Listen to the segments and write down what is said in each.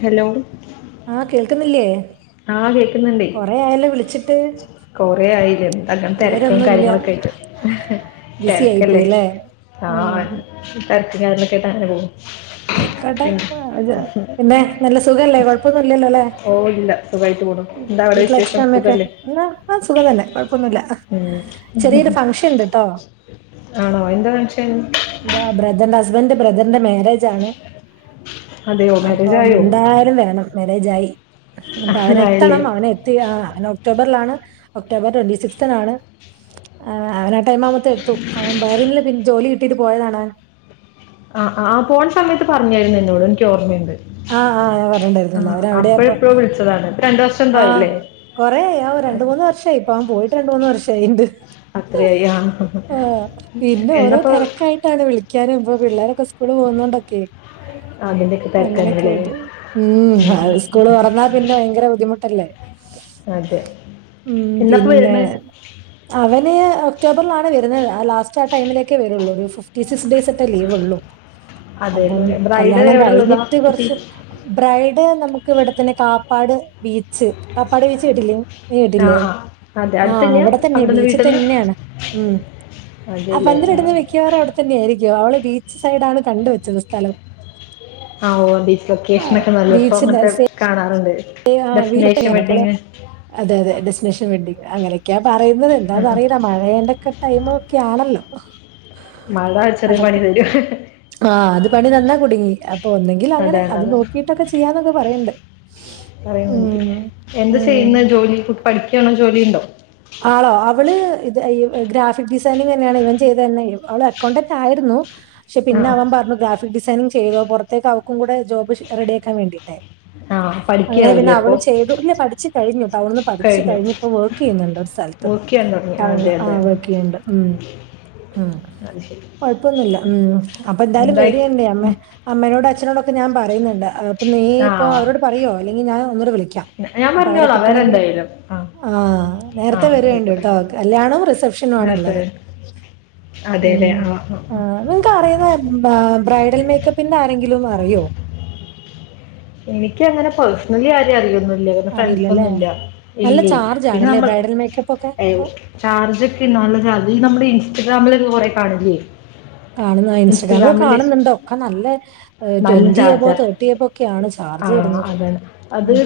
Hello ആഹ് കേൾക്കുന്നില്ലേ ആ കൊറെ ആയല്ലോ വിളിച്ചിട്ട് കൊറെ ആയിലെ എന്ത അങ്ങനെ തിരക്കും വിവരൊന്നുല്ല കാര്യങ്ങളൊക്കെ ആയിട്ട് ബിസി തിരക്കല്ലേ ആയിപ്പോയിലെ. ആ തെരക്കും കാര്യങ്ങളൊക്കെ ആയിട്ട് അങ്ങനെ പോവും. ആയിക്കോട്ടെ. പിന്നെ നല്ല സുഖല്ലേ കൊഴപ്പൊന്നുംല്ല ല്ലോല്ലേ. ഓ ഇല്ല സുഖമായിട്ട് പോണു എന്താ അവിടെ വീട്ടില് അച്ഛനും വിശേഷം അമ്മയൊക്കെ. സുഖല്ലേ ആ സുഖം തന്നെ കൊഴപ്പൊന്നുല്ല. ഉം. ചെറിയൊരു ഫംഗ്ഷൻ ഉണ്ട്ട്ടോ. ആണോ. എന്താ ഫംഗഷൻ? എന്താ ബ്രദറിന്റെ ഹസ്ബന്റിന്റെ ബ്രദറിന്റെ മാരേജ് ആണ്. അതെയോ മാരേജ് അപ്പം ആയോ എന്തായാലും വേണം. മാരേജായി അപ്പൊ ആയല്ലേ അവനെത്തണം അവൻ എ ത്തി ആ അവൻ ഒക്ടോബറിലാണ്. October twenty സിക്സ്തിനാണ്. ആഹ് അവൻ ആ ടൈം ആവുമ്പോ ത്തിന് എത്തും. അവൻ ബഹ്‌റൈനില് ജോലി കിട്ടിയിട്ട് പോയതാണ്. ആഹ് ആ പോണ സമയത്ത് പറഞ്ഞായിരുന്നു എന്നോട്. എനിക്ക് ഓർമ്മയുണ്ട്. ആഹ് ആ. വരാന്ന് ആ പറഞ്ഞിട്ടുണ്ടായിരുന്നല്ലേ. അവൻ എവിടെയാ അപ്പൊ. അപ്പോഴെപ്പോഴോ വിളിച്ചതാണ് ഇപ്പൊ രണ്ടു വർഷം ആ എന്തായില്ലേ കൊറേ ആയി രണ്ട് മൂന്ന് വർഷായി. ഇപ്പൊ അവൻ പോയിട്ട് രണ്ട് മൂന്ന് വർഷായിട്ട്ണ്ട്. അത്രയായി ആഹ് എന്നപ്പോ, തിരക്കായിട്ടാണ് വിളിക്കാന് ഇപ്പൊ പിള്ളേരൊക്കെ സ്കൂള് പോകുന്നത് കൊണ്ടൊക്കെ. ആ അതിന്റൊക്കെ. അങ്ങനെയൊക്കെ ആയിട്ട്. ഉം സ്കൂള് തൊറന്നാ പിന്നെ ഭയങ്കര ബുദ്ധിമുട്ടല്ലേ. അതെ ഉം എന്നൊക്കെ പിന്നെ. വരണ് അവന് ഒക്ടോബറിലാണ് വരുന്നത്. ആ ലാസ്റ്റ് ആ ടൈമിലൊക്കെ വരുള്ളൂ. ഒരു സ ഫിഫ്റ്റി സിക്സ് ഡേയ്സ് ഒക്കെ ലീവ് ഉള്ളു. അതെ ഉള്ളൂ അപ്പം അല്ലേ ബ്രൈഡ് കല്യാണം എവിടെ ഉള്ളതാ കഴിഞ്ഞിട്ട്, കുട്ടി കുറച്ച് ബ്രൈഡ് നമുക്ക് ഇവിടെ തന്നെ കാപ്പാട് ബീച്ച്. കാപ്പാട് ബീച്ച് കേട്ടിട്ടില്ലേ? ആ ട്ടില്ലേ ആ അതെ അടുത്ത് ആഹ് അവിടെ തന്നെയാ ബീച്ച് ത്തന്നെയാണ് ഉം. അതേല്ലേ മിന്ന് കെട്ടുന്നത് മിക്കവാറും അവിടെത്തന്നെ ആയിരിക്കും. അവള് ബീച്ച് സൈഡാണ് കണ്ട് വെച്ചത് സ്ഥലം. ആ ഓ ബീച്ച് ആ ലൊക്കേഷൻ ഒക്കെ നല്ല ഇപ്പൊ. ബീച്ചിന്റെ അങ്ങനത്തെ സെ- കാണാറുണ്ട്, ആ ബീച്ച് ഡെസ്റ്റിനേഷൻ തന്നെയാണ് അപ്പോൾ വെഡ്ഡിങ്. അതെ അതെ ഡെസ്റ്റിനേഷൻ വെഡിങ്ങ്. അങ്ങനൊക്കെയാ പറയുന്നത്. ആ എന്താന്ന് അറിയില്ല മഴയായോണ്ടൊക്കെ, ടൈം ഒക്കെ ആണല്ലോ. മഴ ചെറിയ പണി തരും. ആഹ അത് പണി തന്നാ കുടുങ്ങി. അപ്പൊ ഒന്നെങ്കിൽ അങ്ങനെ, അതാണ് അത് അതാണ് നോക്കിട്ടൊക്കെ ചെയ്യാന്നൊക്കെ പറയ്ണ്ട്. പറയുന്നുണ്ട്. എന്താ ചെയ്യുന്നെ ജോലി പഠിക്കാണോ ജോലി ഉണ്ടോ? ആളോ, അവള് ഇത് ഈ ഗ്രാഫിക് ഡിസൈനിങ് തന്നെയാണ്. ഇവൻ ചെയ്തത് തന്നെ, അവള് അക്കൗണ്ടന്റ് ആയിരുന്നു. പക്ഷെ ആ പിന്നെ അവൻ പറഞ്ഞു ഗ്രാഫിക് ഡിസൈനിങ് ചെയ്തോ. പുറത്തേക്ക് അവക്കും കൂടെ ജോബ് റെഡിയാക്കാൻ വേണ്ടി. ട്ടെ ആ അങ്ങനെ പിന്നെ പഠിക്കാവൂലേ അവള് അപ്പോൾ ചെയ്തു. ഇല്ല പഠിച്ചുഴിഞ്ഞു അവളന്ന് പഠിച്ച് കഴിഞ്ഞു കഴിഞ്ഞ് ഇപ്പം വർക്ക് ചെയ്യുന്നുണ്ട്. ൽത്ത്. വർക്ക് ചെയ്യാൻ തുടങ്ങി അതെ [unintelligible] ആ അതെ വർക്ക് ചെയ്യ്ണ്ട് ഉം. ഉം അത് ശരി കൊഴപ്പൊന്നുമില്ല. ഉം അപ്പ എന്തായാലും എന്തായി വരേ അമ്മേ ഉം. അമ്മേനോടും അച്ഛനോടൊക്കെ ഞാൻ പറയുന്നുണ്ട്. ഏഹ് അപ്പൊ നീ ഇപ്പൊ ആ അവരോട് പറയുവോ, അല്ലെങ്കിൽ ഞാൻ ഒന്നൂടെ വിളിക്കാം. ഞ- ഞാൻ ഇപ്പൊ അവരെ പറഞ്ഞോളാം കിട്ടണമെങ്കില്. വരെന്തായാലും ആ ആ നേരത്തെ ആയിക്കോട്ടെ വരേണ്ടിട്ടോ. കല്യാണോം റിസപ്ഷനും നേരത്തെ ആണുള്ളത്. അതെ ഉം അല്ലേ ആ ആ നിങ്ങക്ക് അറിയുന്ന ആയിരുന്നു ബ ബ്രൈഡൽ മേക്കപ്പിന്റെ ആരെങ്കിലും അറിയോ? എനിക്ക് അങ്ങനെ പേഴ്സണലി ആരെയും അറിയൊന്നു ല്ലെ ഫ്രണ്ട്സ് അറിയില്ലല്ലേ ഒന്നുംല്ല. നല്ല ഇല്ലെ ചാർജ് പിന്നെ ആണല്ലേ നമ്മ ബ്രൈഡൽ മേക്കപ്പ് ഒക്കെ ഇപ്പൊ ചാർജ് ഒക്കെള്ള അത് നമ്മുടെ ഇൻസ്റ്റഗ്രാമില് ഒക്കെ കുറെ കാണില്ലേ. കാണുന്ന ഇൻസ്റ്റഗ്രാമില് ഇൻസ്റ്റഗ്രാമിൽ കാണുന്നുണ്ട് ഒക്കെ നല്ല, നല്ല ട്വന്റി എബോ ചാർജാ തേർട്ടി എബോ ഒക്കെയാണ് ആ ചാർജ് വരുന്നത്. ഉം.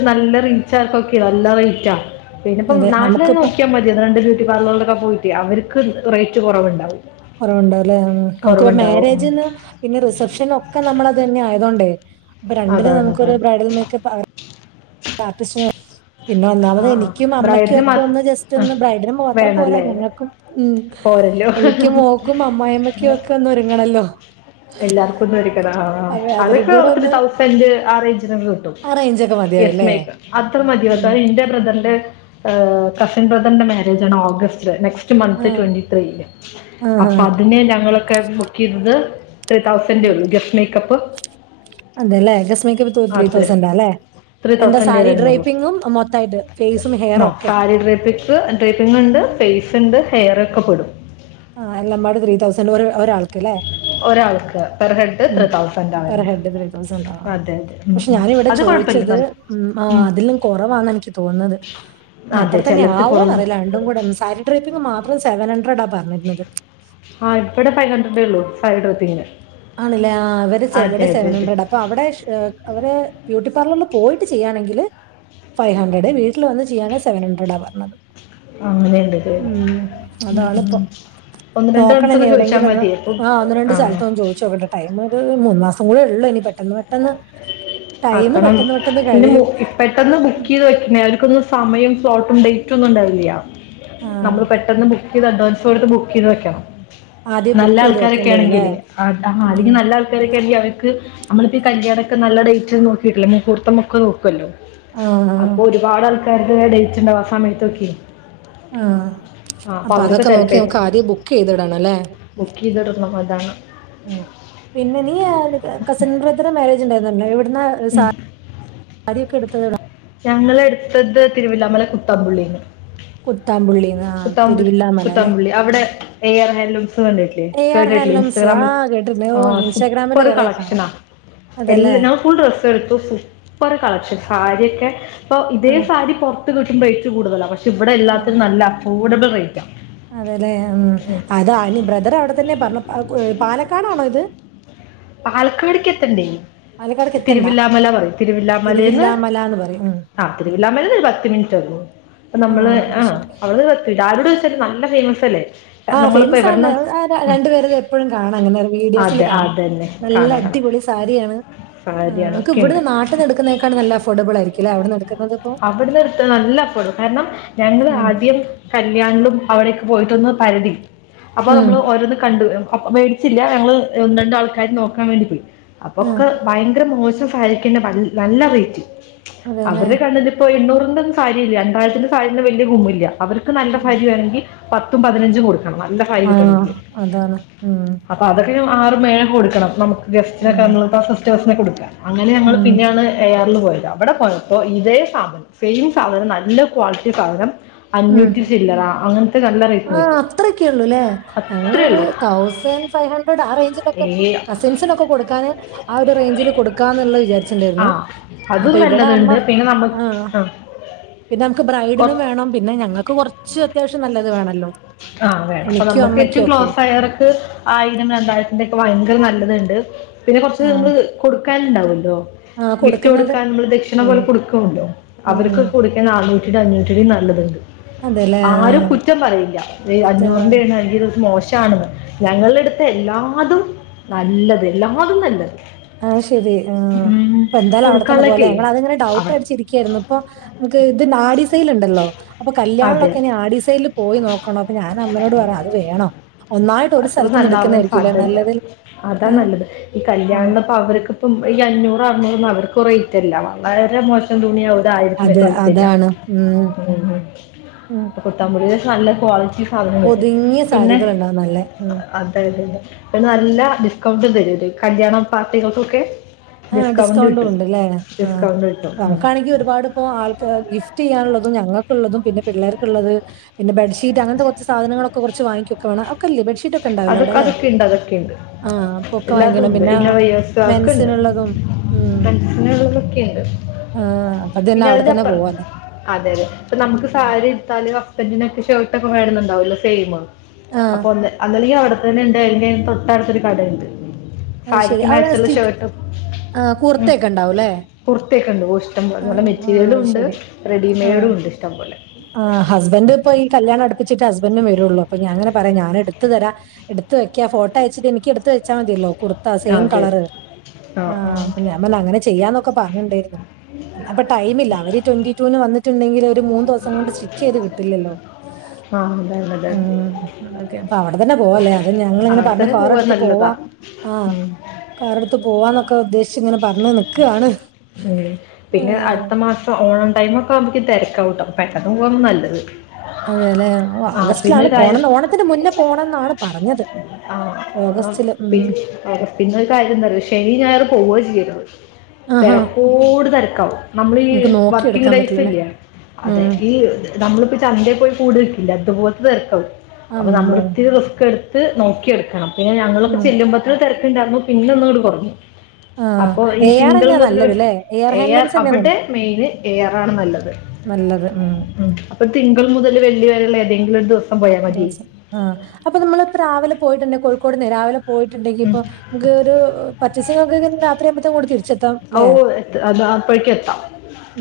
ച്ചാർക്കൊക്കെ നല്ല റേറ്റാ. പിന്ന ഇപ്പം അതെ നാട്ടിൽന്നന്ന് നമുക്കിപ്പോ നോക്കാൻ മ രണ്ട് ബ്യൂട്ടി പാർലറിലൊക്കെ പോയിട്ടെ അവർക്ക് റേറ്റ് കുറവുണ്ടാവും. കുറവുണ്ടാവല്ലേ. നമുക്കി കുറവുണ്ടാവും ഉം. മാരേജിന്ന് പിന്നെ റിസപ്ഷനൊക്കെ നമ്മള് അത് തന്നെ ആയതൊണ്ടേ അപ്പൊ രണ്ടിനും അതാണ് നമുക്കൊരു അതാണ് ബ്രൈഡൽ മേക്കപ്പ് ആർ [unintelligible] പിന്നെ ആ ഒന്നാമത് ആ എനിക്കും അമ്മയ്ക്കും ബ്രൈഡിന് ഒക്കെ മാത്ര ഒന്ന് ജസ്റ്റ് ആ ഒന്ന് ബ്രൈഡിന് മാത്രം പോരാ വേണമല്ലേ ഞങ്ങക്കും. ഉം പോരല്ലോ എനിക്കും മോക്കും അമ്മായിമ്മക്കും ഒക്കെ ഒന്ന് ഒരുങ്ങണല്ലോ എല്ലാർക്കും ഒന്നും ഒരുങ്ങണം ആഹ് ആഹ് അതെ അതിലും അതൊക്കെ കൂടെ ഒര് തൗസന്റ് ആ റേഞ്ചിനൊക്ക കിട്ടും [unintelligible] മതിയാർ യെസ് മേക്ക് അത്ര മതി [unintelligible] എന്റെ ബ്രദറിന്റെ് ഏഹ് കസിൻ ബ്രദറിന്റെ മാരേജ് ആണ് ഓഗസറ്റില് നെക്സ് [unintelligible] മന്ത് ആഹ് ട്വന്റി ത്രീക്ക് ആഹ് അപ്പ അതിന് ഞങ്ങളൊക്കെ ബുക്ക് ചെയ്തത് ത്രീ തൗസന്റെ ആഹ്. ഉള്ളൂ ഗസ്റ്റ് മേക്കപ്പ് അതെല്ലേ ഗസ്റ്റ് മേക്കപ്പ് ടു ത്രീ അത്രേ തൗസൻഡാ അല്ലേ ത്രീ എന്റെ തൗസൻഡേ സാരി വരുന്നുള്ളൂ ഡ്രേപ്പിങ്ങും മൊത്തായിട്ട് ഫേസും ഹെയറൊക്കെ [unintelligible] ഡ്രേപ്പിംങ്ങ് ഉണ്ട് ഫേസ് ഉണ്ട് ഹെയർ ഒക്കെ പെടും ആഹ് എല്ലാം പാട് ത്രീ തൗസൻഡ് ഒര ഒരാൾക്ക്ല്ലേ ഒരാൾക്ക് പെർ ഹെഡ് ഉം ത്രീ തൗസൻഡ് പെർ ആവുന്നു ഹെഡ് ത്രീ തൗസൻഡാ അതെ അതെ ഉം, പക്ഷെ ഉം. ഞാന് ഇവിടെ അത് കുഴപ്പമില്ല ചോയിച്ചത് നല്ല ഉം ആഹ് അതിലും കൊറവാന്നാ എനിക്ക് തോന്നുന്നത് ഇനി അതെ അത്ര തന്നെ ചിലർക്ക് ആവൂന്ന് കുറവും അറിയില്ല രണ്ടും കൂടെ സാരി ട്രേപ്പിങ്ങ് മാത്രം സെവൻ ഹൺഡ്രഡാ പറഞ്ഞിരുന്നത് ആഹ് ഇവടെ ഫൈവ് ഹൺഡ്രഡേ ഉള്ളൂ സാരി ഡ്രേപ്പിങ്ങിന് ആണല്ലേ ആഹ് അവര് സെ ഇവിടെ സെവൻ ഹൻഡ്രഡാ ഇപ്പൊ അവിടെ ശ് അവര് ബ്യൂട്ടി പാർലറില് പോയിട്ട് ചെയ്യാണെങ്കില് ഫൈവ് ഹൺഡ്രഡ് വീട്ടില് വന്ന് ചെയ്യാണേൽ സെവൺ ഹൺണ്ട്രഡാ പറഞ്ഞത് അങ്ങനെയുണ്ട് ഇത്. ഉം ഉം, അതാണ് ഉം, ഇപ്പം ഉം. ഒന്ന് നോക്കണം ഇനി രണ്ടെണ്ണത്തൊക്കെ ചോദിച്ചാൽ എവിടേങ്കിലും ഒന്ന് മതി അപ്പം ആഹ് ഒന്ന് രണ്ട് ആ സ്ഥലത്തൊന്ന് ചോദിച്ചോ [unintelligible] ടൈം ഒര് മൂന്ന് മാസം കൂടെ ഉള്ളൂ ഇനി പെട്ടന്ന് പെട്ടെന്ന് ടൈം ആക്കണം പെട്ടെന്ന് പെട്ടെന്ന് പിന്നെ കഴിയും [unintelligible] പെട്ടെന്ന് ബുക്ക് ഉം. ചെയ്ത് വെക്കണേ അവര്ക്കൊന്നും സമയം സ്ലോട്ടും ഡേറ്റും ഒന്നും ഉണ്ടാവില്യ ആ നമ്മള് പെട്ടെന്ന് ബുക്ക് ചെയ്ത് അഡ്വാൻസ് കൊടുത്ത് ബുക്ക് ചെയ്ത് വെക്കണം ആദ്യം നല്ല ബുക്ക് ചെയ്ത് ആൾക്കാരൊക്കെ വെക്കേണ്ടി വരും അല്ലേ ആണെങ്കില് [unintelligible] ഉം. അല്ലെങ്കിൽ നല്ല ആൾ [unintelligible] അവർക്ക് നമ്മളിപ്പ ഈ കല്യാണൊക്കെ നല്ല ഡേറ്റ് നോക്കിട്ടില്ലേ മുഹൂർത്തമൊക്കെ നോക്കുവല്ലോ ആ ആ, അപ്പൊ ഒരുപാട് ആൾക്കാരുടെ ഡേറ്റ്ണ്ടാവും ആ സമയത്തൊക്കെ ആഹ് ആ അപ്പൊ അവരൊക്കെ അതൊക്ക നോക്കി തിരക്കായി നമ്മക്ക് പോകും ആദ്യെ ബുക്ക് ചെയ്തിടണല്ലേ ബുക്ക് ചെയ്തിടണം അതാണ് ഉം പിന്നെ നീ കസിൻ ബ്രദറ് മാരേജ് ഉണ്ടായിരുന്നല്ലോ എവിടുന്ന് സാ ഉം. സാരിയൊക്കെ എടുത്തത് എവ്ടാ ഞങ്ങളെടുത്തത് തിരുവില്ലാ മല കുത്താമ്പുള്ളീന്ന് കുത്താംമ്പുള്ളിയൊ കുത്താമ്പുള്ളി കുത്താമ്പുള്ളി അവിടെ എയർ ഹല്ലൂസ്ന്ന് പറഞ്ഞി എ ആർ [unintelligible] ഹാൻഡ്ലൂംസ് ആ ഇൻസ്റ്റഗ്രാമിൽ കേട്ടിട്ടുണ്ട് ഓ ആഹ് ഇൻസ്റ്റാഗ്രാമിൽ സൂപ്പർ കുറെ കാണാം കളക്ഷന അതെല്ലാം എല്ലാ ഞാൻ ഫുൾ ഡ്രസ്സ് എടുത്തു സൂപ്പർ കളക്ഷൻ സാരിയക്കെ ഇപ്പൊ ഇതേ ആഹ് സാരി പൊറ [unintelligible] കിട്ടും റേറ്റ് കൂടുതല പക്ഷെ ഇവിടെ എല്ലാത്തിനും നല്ല അഫോഡബിൾ റേറ്റാ അതെല്ലെ ഉം അത അയിന് ബ്രദർ അവിടെ തന്നെ പറഞ്ഞു പാലക്കാടാണോ ഇത് പാലക്കാട്ക്ക് എത്തണ്ടേ പാലക്കാടേക്ക് എത്തണ്ട തിരുവില്ലാമല പറയും തിരുവില്ലാ മലേന്ന് തിരുവില്ലാമലാന്ന് പറയും ഉം ആഹ് തിരുവില്ലാ മലേന്ന് ഒരു പത്ത് മിനിറ്റേ ഒള്ളു അപ്പ നമ്മള് അത് ആഹ് ശരി അവള് ഇട ആരോട് ചോയ്ച്ചാലും നല്ല ഫേമസ് അല്ലേ ആഹ് നമ്മളിപ്പോ ഫേമസ് ആന്ന് എവിടെന്ന ആഹ് രണ്ടു പേരത് എപ്പഴും കാണാം ഇങ്ങനെ വീഡിയോസില് അതെ കാണാം അതന്നെ നല്ല കാണാം കാണാം അടിപൊളി സാരിയാണ് ആഹ് സാരി ങ്ങക്ക് അതൊക്കെ ഉണ്ട് ഇവിടുന്ന് നാട്ടിന്ന് എടുക്കുന്നേക്കാട്ടി നല്ല അഫോർഡബിൾ ആയിരിക്കില്ലേ അവിടുന്ന് എടുക്കുന്നത് ഇപ്പോ അവിടുന്ന് എടുത്ത നല്ല അഫോർഡ് കാരണം ഞങ്ങള് ആദ്യം കല്യാണിലും അവിടൊക്കെ പോയിട്ടൊന്ന് പരതി അപ്പൊ ഉം നമ്മള് ഓരോന്ന് കണ്ടു അപ്പ് മേടി [unintelligible] ഞങ്ങള് ഒന്ന് രണ്ട് ആൾക്കാര് നോക്കാൻ വേണ്ടി പോയി ആ അപ്പൊക്കെ ഭയങ്കര മോശം [unintelligible] നൽ നല്ല റേറ്റ് അതേല്ലേ അവരെ കണ്ടേന്റെ ഇപ്പൊ എണ്ണൂറിൻന്റെ സാരില്ല രണ്ടാഴത്തിന്റെ സാരി വലിയ ഗുമില്ല അവർക്ക് നല്ല സാരിവെണെങ്കിൽ പത്തും പതിനഞ്ചും കൊടുക്കണം നല്ല സാരി ആ കിട്ടണ്ടെങ്കില് അതാണ് ഉം അതൊക്കെ ആറും ഏഴും കൊടുക്കണം നമക്ക് ഗസ്റ്റിനെ ഉം ആ സിസ്റ്റേഴ്സിനേകെടുക്കാം അങ്ങനെ ഞങ്ങൾ ഉം പിന്നെയാണ് എയാറിൽ പോയത് അവിടെ പോയപ്പോ ഇതേ സാധന സെയിം സാധന നല്ല ക്വാളിറ്റി സാധനം ഉം അഞ്ഞൂറ്റി ചില്ലറ അങ്ങനത്തെ നല്ല ആ റേറ്റന് കിട്ടും അത്രയൊക്കെ ഉള്ളൂ അല്ലേ ഞങ്ങളൊരു അത്രളു തൗസൻഡ് ഫൈവ് അണ്ടർഡ് ആ റേജ് കസിൻസിനൊക്കെ കൊടുക്കാൻ ആ ഒരു റേഞ്ചില് കൊടുക്കാന്നുള്ളേ ആ വിചാരിച്ചിണ്ടായിരുന്നു അതും നല്ലതുണ്ട് പിന്നെ നമ്മക്ക് ആഹ പിന്നെ നമുക്ക് ബ്രൈഡും വേണം പിന്നെ ഞങ്ങൾക്ക് കുറച്ച് അത്യാവശ്യം നല്ലത് വേണല്ലോ ആഹ വേണം അപ്പൊ നമ്മുക്ക് ഏറ്റവും ക്ലോസ് ആയവർക്ക് ആയിരം രണ്ടായിരത്തിന്റെ ഒക്കെ ഭയങ്കര നല്ലത് ഇണ്ട് പിന്നെ കൊറച്ച് ആ നമ്മൾ കൊടുക്കാനുണ്ടാവല്ലോ ആ ഗിഫ്റ്റ് കൊടുക്കുന്നത് കൊടുക്കാൻ നമ്മള് ദേക്ഷിണ ഉം പോലെ കൊടുക്കേലേ ഉം അവർക്ക് ഉം കൊടുക്ക്ണെ ആറുനൂറ്റിടെ അഞ്ഞൂറ്റിടെ നല്ലത്ണ്ട് അതെല്ലേ ആരും കുറ്റം പറയില്ല ആ. അഞ്ഞൂറിന്റെയണ് അല്ലെങ്കി ഇത് മോശമാണെന്ന് ഞങ്ങളുടെ അടുത്ത് എല്ലാതും നല്ലത് എല്ലാതും നല്ലത് ആഹ് ശരി ആഹ ഉം, അപ്പെ എന്തായലു അവിടെത്തന്നെ പോവലെ കൊടുക്കാനുള്ളൊക്കെ ഞങ്ങൾ ആഹ് അങ്ങനെ ഡൗട്ട് അവർ അടിച്ചിരിക്കയിരുന്നു അടിച്ചിരിക്കായിരുന്നു ഇപ്പൊ നമുക്ക് ഇത് ആഡീസെൽ ഉണ്ടല്ലോ അപ്പൊ അതെ കല്യാണൊക്കെ ഇനി ആടിസെൽ പോയി നോക്കണോ അപ്പൊ ഞാനൻ അമ്മനോട് പറയ അത് വേണോ ഒന്നായിട്ട് ഒരു അത്ര സ്ഥലത്തുന്ന് നന്നവാൻ എടുക്കുന്നതായിരിക്കുംല്ലേ സാധ്യല്ല നല്ലത്. അതാ ആഹ് നല്ലത് ഈ ഉം. കല്യാണപ്പോ അവരക്കെ ഇപ്പം ഈ അഞ്ഞൂറ് അറുനൂർന്നും അവർക്ക് റേറ്റ അല്ല വളരെ മോശം തുണിയത അതെ ആയിരതിക്കെ തെരാ അതാണ്. ഉം ഉം. കുത്താമ്പുടി [unintelligible] നല്ല ക്വാളിറ്റി സാധനം കിട്ടും ഒതുങ്ങിയ പിന്നെ സാരികളുണ്ടാവും നല്ലെ. ഉം. അതായത് പിന്നെ നല്ല ഡിസ്കൗണ്ട് തരും ഒരു കല്യാണ പാർട്ടികൾക്കൊക്കെ ആഹ ഡിസ്കൗണ്ട് ഡിസ്കൗണ്ടും കിട്ടും ഇണ്ട്ല്ലേ ആ ഡിസ്കൗണ്ട് കിട്ടും ഉം. നമുക്കാണെങ്കിൽ ഒരുപാട് അ ആൾ ഗിഫ്റ്റ് ചെയ്യാനുള്ളത് ഞങ്ങൾക്കുള്ളതും പിന്നെ പിള്ളേർക്കുള്ളത് പിന്നെ ബെ ഷീറ്റ് അങ്ങനത്തെ കുറച്ച് സാധനങ്ങളൊക്കെ കുറച്ച് വാങ്ങിക്കക്കെ വേണം ഒക്കെല്ലേ ബെഡ്ഷീറ്റ് ഒക്കെണ്ടാവുല്ലെ അവിടെ അതൊക്കെ അല്ലെ അതൊക്കെ ഉണ്ട് അതൊക്കെ ഉണ്ട് ആഹ പൊക്കെ എല്ലാതും വാങ്ങണം ഉണ്ട് പിന്നെ ഇന്നോവേഴ്സ് മ ഒക്കെ ഉണ്ട് തും ഉം ഫ്രണ്ട്സിനുള്ളതൊക്കെ ഉണ്ട് അപ്പൊ അത്നെ പിന്നെ അവിടെ അതിന്റെ തന്നെ അപ്പുറം പോവല്ലെ അതെ അതെ അപ്പെ നമുക്ക് സാരി ഇട്ത്താല് അസ്ബന്റിനൊക്കെ ഷെർട്ട് ഒക്കെ വേണന്ന്ണ്ടാവല്ലോ സെയിം ആഹ് അപ്പൊന്ത ഒന്നില്ലങ്കി അവിടെതന്നെ ഇണ്ട് അല്ലെങ്കി അതിന്റെയും തൊട്ടടുത്തൊരു കടണ്ട് അത് ശരി സാരിക്ക് അവിടെ മെച്ച്ള്ള സ്റ്റി ഷേർട്ടും ആഹ് ഉം കൂർത്തയൊക്കെ ഉണ്ടാവുംല്ലേ കുറത്തക്കെ ഉണ്ടേ ഒ ഇഷ്ടം പോലെ ആഹ് ആഹ് മെറ്റീരിയലും അത് ഇണ്ട് ശരി റെഡിമെയ്ഡും ഉണ്ട് ഇഷ്ടംപോലെ ആഹ ഹസ്ബൻഡ ഇപ്പോ ഈല്യാണം അടിപ്പിച്ചിട്ടെ ഹസ്ബൻഡും വരൊള്ളൂ അപ്പൊ ഞങ്ങെനെ പറയാ ഞാൻ എടുത്തെ തരാ എടുത്ത വയ്ക്കാ ഫോട്ടോ അയച്ചിട്ട് എനിക്ക് എടുത്ത വെച്ചാൽ മതിയല്ലോ കുർത്ത ആ, സെയിം അതെ കളറ് ആ ആ ആഹ് അപ്പെ ഞൻ അങ്ങനെ ചെയ്യാന്നൊക്കെ പറഞ്ഞിണ്ടായിരുന്നു അപ്പെ ടൈമില്ല അവര് ട്വന്റി ടുവിന് വന്നിട്ടുണ്ടെങ്കിൽ ഒരു മൂന്ന് ദിവസം കൊണ്ട് സ്റ്റി ചെയ്ത് കിട്ടില്ലല്ലോ ആ അതാണ് അതാണ് ഉം അതൊക്കെ അപ്പൊ അവിടെ തന്നെ പോവല്ലേ അതന്നെ ഞങ്ങൾ ഇങ്ങനെ അവിടെ പറഞ്ഞ് തന്നെ പോവാൻ കറെടുത്ത് പോവാ നല്ലതാ ആഹ ഉം, കാറെടുത്ത് പോവാന്നൊക്കെ ഉദ്ദേശിച്ച് ഇങ്ങനെ പറഞ്ഞ് നിക്കണ് ഉം പിന്നെ അടുത്ത മാസം ഓണം ടൈമേക്കെ ആകുമ്പോക്ക് തെരക്കവുംട്ടേ പെട്ടെന്ന് പോക നല്ലത് അതെ അതെ ഓ ആ പിന്നെ ആഗസ്റ്റിലാണ് ഒരു കാര്യം പോണം ഓണത്തിന് മുന്നേ പോകണംന്നാണ് പറഞ്ഞത് ഓഗസ്റ്റില് ഉം അ പിന്നെരു കാര്യം എന്താ അറിയോ ശനി ഞായറ് പോവനെ ചെയ്യരുത് ആഹാ തെരക്കോട് തെരക്കാവും നമ്മളീ നമുക്ക് വർക്കിങ് നോക്കിയെടുക്കാൻ പറ്റില്ലല്ലേ ടൈയ്സില്ലെ അതെ ഉം ഈ നമ്മളിപ്പോ ചന്തേ പോയി കൂട് വെക്കില്ലേ അതുപോലത്തെ തിരക്കാവും അപ്പൊ അമ്മോ നമ്മളിത്തിരി റിസ്കെടുത് ത്ത് നോക്കിയെടുക്കണം. പിന്നെ ഞങ്ങളൊക്കെ ഉം ചെല്ലുമ്പോത്തിന് തിരക്കുണ്ടായിരുന്നു പിന്നെ ഒന്നോട് കൊറഞ്ഞു ആ അപ്പൊ ഈ എ ആർ തിങ്കൾ തന്നെയാ മുതൽ നല്ലത് ല്ലേ എ ആർ എയാർ ഹാൻഡ്ലൂംസ് തന്നെയാ അവിടെ നൽ- മെയിന് എയാർ ആണ് നല്ലത് നല്ലത് ഉം പ്പം തിങ്കൾ മുതല് വെള്ളി വരേള്ളെ ഏതെങ്കിലും ഒര് ദിവ് ദിവസം ആഹ് അപ്പൊ നമ്മളിപ്പ രാവിലെ പോയിട്ട്ണ്ടെ കോഴിക്കോട്ന്നെ രാവിലെ ഉം പോയിട്ട്ണ്ടെങ്കീപ്പം നമ്ക്ക് ഒരു പർച്ചേസിങ്ങൊക്കെയ്ഞ്ഞ് രാത്രിയാവുമ്പത്തേക്കും ങ്ങോട്ട് തിരിച്ചെത്താം ഔ അല്ലേ എത് അത് അപ്പഴെക്ക് എത്താം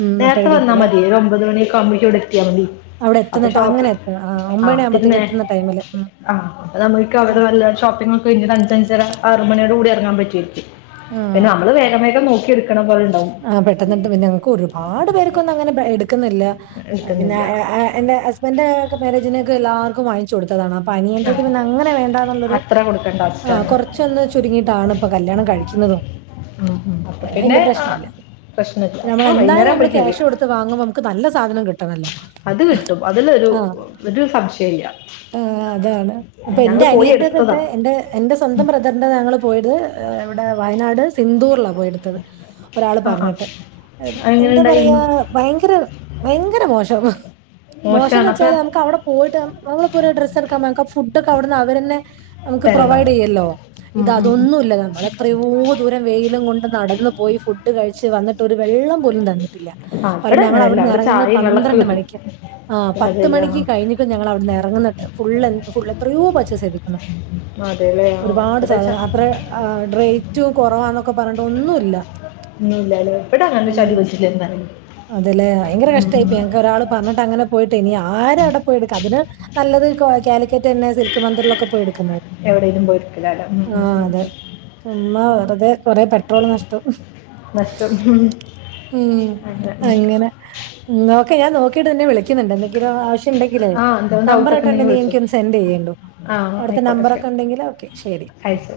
ഉം നേര്ത്തെ അപ്പോഴേക്കും എത്തല്ലേ വന്നാ മത്യേ ഒരാെമ്പത് മണിയൊക്കാവുമ്പെയേക്ക് ഇവിടെ എത്തിയാ മതി അവിടെ അപ്പ എത്തുന്ന ട അങ്ങനെ ഷോപ്പിൽ എത്തണം. ആ ഒമ്പത് ആഹ് ആകുമ്പത്തേക്ക് പിന്നേ എത്തുന്ന ടൈമില്. ഉം ആഹ് നമ്ക്ക് അവ്ടെ ഉം. നല്ലെ ഷോപ്പിങ്ങൊക്കെ കഴിഞ്ഞ്ട്ട് അഞ്ചഞ്ച് ഞ്ചരാ ആറുമണ്യോടൂടി എറെങ്ങാൻ പറ്റുവായിരിക്കും പിന്നെ നമ്മള് വേഗം വേഗം നോക്കി എട് ആഹ് പെട്ടെന്ന്‌ട്ത്ത് പിന്നെങ്ങെക്ക് ഒരു പാട് പേർക്കൊന്നും അങ്ങനെ ബ എട്ക്ക്ന്ന്ല്ലാ പിന്നെ എടുക്കുന്നില്ല എ എ എൻ്റെ ഹസ് ഇവന്റേ കെ മേരേജിനെക്കെ എല്ലാർക്കും വാങ്ങിച്ച് കൊട്ത്തതാണ് അപ്പൊ ആ അനിയെൻ്റെത് പിന്നെ അങ്ങെനെ വേണ്ടാന്ന്ള്ളൊര് അത്ര കൊടുക്കേണ്ട ആഹ് ആവശ്യമാണ് കൊർച്ചൊന്ന് ചുരുങ്ങിട്ടാണ് പ്പം കല്ല്യാണം കഴിക്ക്ന്നതും അപ്പം പിന്നെ വെല്യെ പ്രശ് ആ, സാര്ല്ല്യാ പ്രശ്നമില്ല അപ്പോൾ നമ്മെളെന്തായാലും വൈകുന്നേരം നമ്മള് ആകുമ്പോഴേക്കും ക്യാഷ് കഴിയും കൊട്ത്ത് വാങ്ങുമ്പോ നമുക്ക് നല്ല സാധനം കിട്ടണല്ലോ അത് കിട്ടും അതിലൊരു ഒരു സംശയില്ലാ ആഹ് അതാണ് അപ്പൊ എൻ്റെ അനിയന്റൊതൊക്കെ എടുത്തതാണ് എന്റെ എന്റെ സ്വന്തം ബ്രദറിന്റെത് ഞങ്ങള് പോയത് ഇവിടെ വയനാട് സിന്ദൂർലാ പോയെട്ത്തത് ഒരാള് ആ ആ പർണേട്ട് എപ് എങ്ങനെ എന്താ പറയാ ഉണ്ടായിരുന്നു ഭയെങ്കര ഭയെങ്കര മോശം മോശംന്ന് മോശമാണ് അപ്പൊ വെച്ചാല് നമ്ക്ക് അവിടെ പോയിട്ട് ന നമ്മള്പ്പോ ഒരു ഡ്രസ്സെട്ക്കാൻ പോയോക്കാ ഫുഡൊക്കെ അവിടുന്ന് അവെരെന്നെ നമുക്ക് തരണം പ്രൊവൈഡെയ്യല്ലോ ഉം ഉം ഉം. ഇതതൊന്നുംല്ല നമ്മളെത്രയോ ദൂരം വെയിലും കൊണ്ട് നടന്ന് പോയി ഫുഡ് കഴിച്ച് വന്ന് ട്ടൊര് വെള്ളം പോലും തന്നിട്ടില്ല ആ അവിടെ പറീമ്പം അങ്ങനെയല്ല അവിടെ ഞങ്ങഇവിട്ന്നെറെങ്ങ്ന്നെ ചായയും വെള്ളമൊക്കെ പന്ത്രണ്ട് കിട്ടും മണിക്കാ ആഹ് പത്ത് അതെല്ലേ ആ മണിക്ക് കഴിഞ്ഞിക്ക് ഞങ്ങളവിട്ന്ന് എറങ്ങ്ന്നട്ട് ഫുള്ള് ഫുൾ എത്രെയോ പർച്ചേസെയ്ത് ന്ന് അതെല്ലേ ആ ഒര്പാട് ഇവിടെ ച- സാധനം അത്രെ ആഹ് റെയ്റ്റും കാെറവാന്നൊക്കെ പർഞ്ഞിട്ട് ഒന്നൂല്ലാ ഒന്നൂല്ലാലോ ബടെ അങ്ങെനെ [unintelligible] അതെലേ ഭയെങ്കെരെ കഷ്ടായ്പ്പോയി ഞങ്ങക്കൊരാളും പർഞ്ഞിട്ടങ്ങെനെ പോയിട്ട് ഇനി ആരും അവടെ പോയി എട്ക്ക അതിന് നല്ലത് കോ കാലിക്കറ്റ് റ്റെന്നെ സിൽക്ക് മന്ദിർലൊക്കെ പോയി എട്ക്ക്ന്നെ എവിടേലും പോയ് ട്ക്കലാലം ഉം ഉം ഉം ഉം ചുമ്മാ വെറ്തേ കൊറേ പെട്രോള് നഷ്ടം നഷ്ടം ഹും ഉം അങ്ങെനെ നോക്കെ ഞാൻ നോക്കീട്ട് നിന്നെ വിളി ക്ക്ന്ന്ണ്ട് എന്തെങ്കിലും ആവശ്യംണ്ടെങ്കിലേ ആ എന്തെങ്കിലും ഡൗട്ടൊക്കെ നമ്പറാട്ട്ണ്ടെ ഉണ്ടെങ്കിൽ നീ വിളിച്ചോ എൻക്കൊന്ന് സെന്റെയ്യേണ്ടൂ ആ അവിട്ത്തെ നമ്പറൊക്കെണ്ടെങ്കില് ഓക്കെ ശെരി അയ്ച്ച്